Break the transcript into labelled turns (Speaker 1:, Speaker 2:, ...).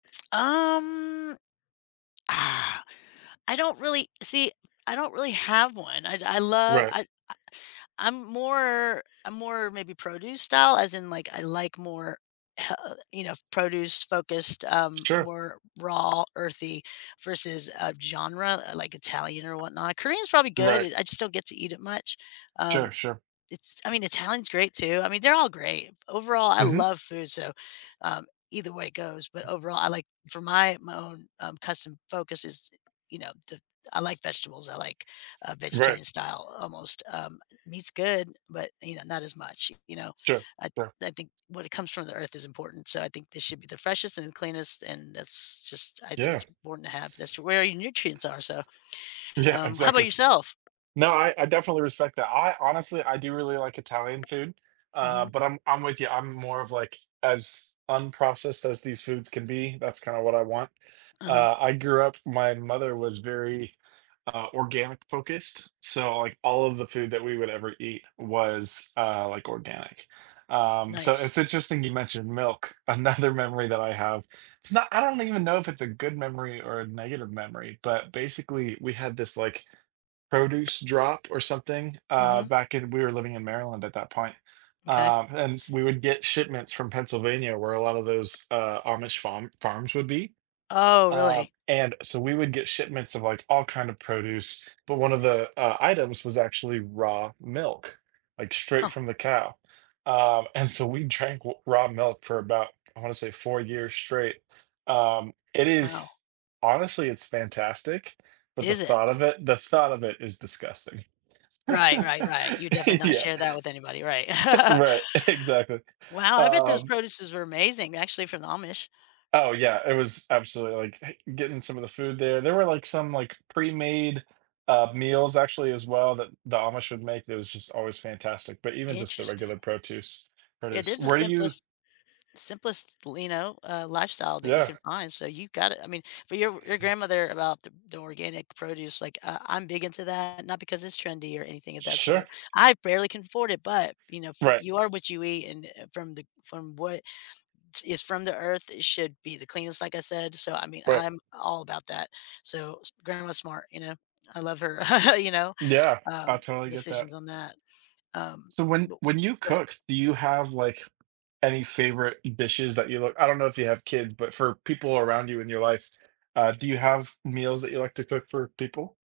Speaker 1: Um, ah, I don't really see, I don't really have one. I I love
Speaker 2: Right.
Speaker 1: I I I I'm more I'm more more maybe produce style as in, like, I like more, h uh you know, produce focused,
Speaker 2: It's
Speaker 1: um,
Speaker 2: true.
Speaker 1: more raw earthy versus a genre, like, Italian or whatnot. Korean is probably good,
Speaker 2: Right.
Speaker 1: I just don't get to eat it much.
Speaker 2: Sure,
Speaker 1: Um,
Speaker 2: sure.
Speaker 1: it's I mean Italian's great too. I mean they're all great, overall I
Speaker 2: Mhm.
Speaker 1: love food so, um, either way it goes, but overall I like for my my own, um, custom focus is, you know, the I like vegetables, I like, uh,
Speaker 2: Right.
Speaker 1: vegetarian style, almost, um, meat's good, but, you know, not as much, you know,
Speaker 2: It's true,
Speaker 1: I
Speaker 2: sure.
Speaker 1: I think when it comes from the earth is important, so I think this should be the freshest and the cleanest, and that's just I think
Speaker 2: Yeah.
Speaker 1: it's important to have this to where your nutrients are, so,
Speaker 2: Yeah,
Speaker 1: um, how about
Speaker 2: exactly.
Speaker 1: yourself?
Speaker 2: No, I I definitely respect that. I honestly, I do really like Italian food, uh,
Speaker 1: Mhm.
Speaker 2: but I'm I'm with ya, I'm more of, like, as unprocessed as these foods can be, that's kind of what I want.
Speaker 1: Uh-huh.
Speaker 2: Uh, I grew up my mother was very, uh, organic-focused, so, like, all of the food that we would ever eat was, uh, like, organic. Um, so
Speaker 1: Nice.
Speaker 2: it's interesting you mentioned milk, another memory that I have it's not I don't even know if it's a good memory or a negative memory, but basically we had this, like, produce drop or something, uh,
Speaker 1: Mhm.
Speaker 2: back in we were living in Maryland at that point,
Speaker 1: Okay.
Speaker 2: um, and we would get shipments from Pennsylvania where a lot of those, uh, Amish farm farms would be,
Speaker 1: Oh,
Speaker 2: uh,
Speaker 1: really?
Speaker 2: and so we would get shipments of, like, all kinds of produce, but one of the, uh, items was actually raw milk, like, straight
Speaker 1: Huh.
Speaker 2: from the cow. Um, and so we drank w raw milk for about, I want to say 4 years straight. Um, it
Speaker 1: Wow.
Speaker 2: is honestly, it's fantastic, but the
Speaker 1: Is it?
Speaker 2: thought of it the thought of it is disgusting.
Speaker 1: Right, right, right, you definitely not
Speaker 2: Yeah.
Speaker 1: share that with anybody, right.
Speaker 2: Right, exactly,
Speaker 1: Wow, I bet those
Speaker 2: um
Speaker 1: produces are amazing actually from the Amish.
Speaker 2: Oh yeah, it was absolutely, like eh, getting some of the food there there were, like, some, like, pre-made, uh, meals actually as well that the Amish would make. It was just always fantastic, but even just the regular
Speaker 1: Interesting.
Speaker 2: protuce
Speaker 1: Yeah,
Speaker 2: produce.
Speaker 1: there's the
Speaker 2: Where do you
Speaker 1: simplest simplest, l know, uh, lifestyle that you
Speaker 2: Yeah.
Speaker 1: can find, so you've got it, I mean, for your your grandmother about the the organic produce, like, uh, I'm big into that, not because it's trendy or anything of that
Speaker 2: Sure.
Speaker 1: sort. I barely can afford it, but, you know, for
Speaker 2: Right.
Speaker 1: you are what you eat and, eh, from the from what is from the earth, it should be the cleanest, like I said, so I mean,
Speaker 2: Right.
Speaker 1: I'm all about that. So s grandma's smart, you know, I love her, you know,
Speaker 2: Yeah, I
Speaker 1: um,
Speaker 2: totally get that.
Speaker 1: decisions on that, um,
Speaker 2: So when
Speaker 1: but
Speaker 2: when you
Speaker 1: but
Speaker 2: cook, do you have, like, any favorite dishes that you look I don't know if you have kids, but for people around you in your life, uh, do you have meals that you like to cook for people?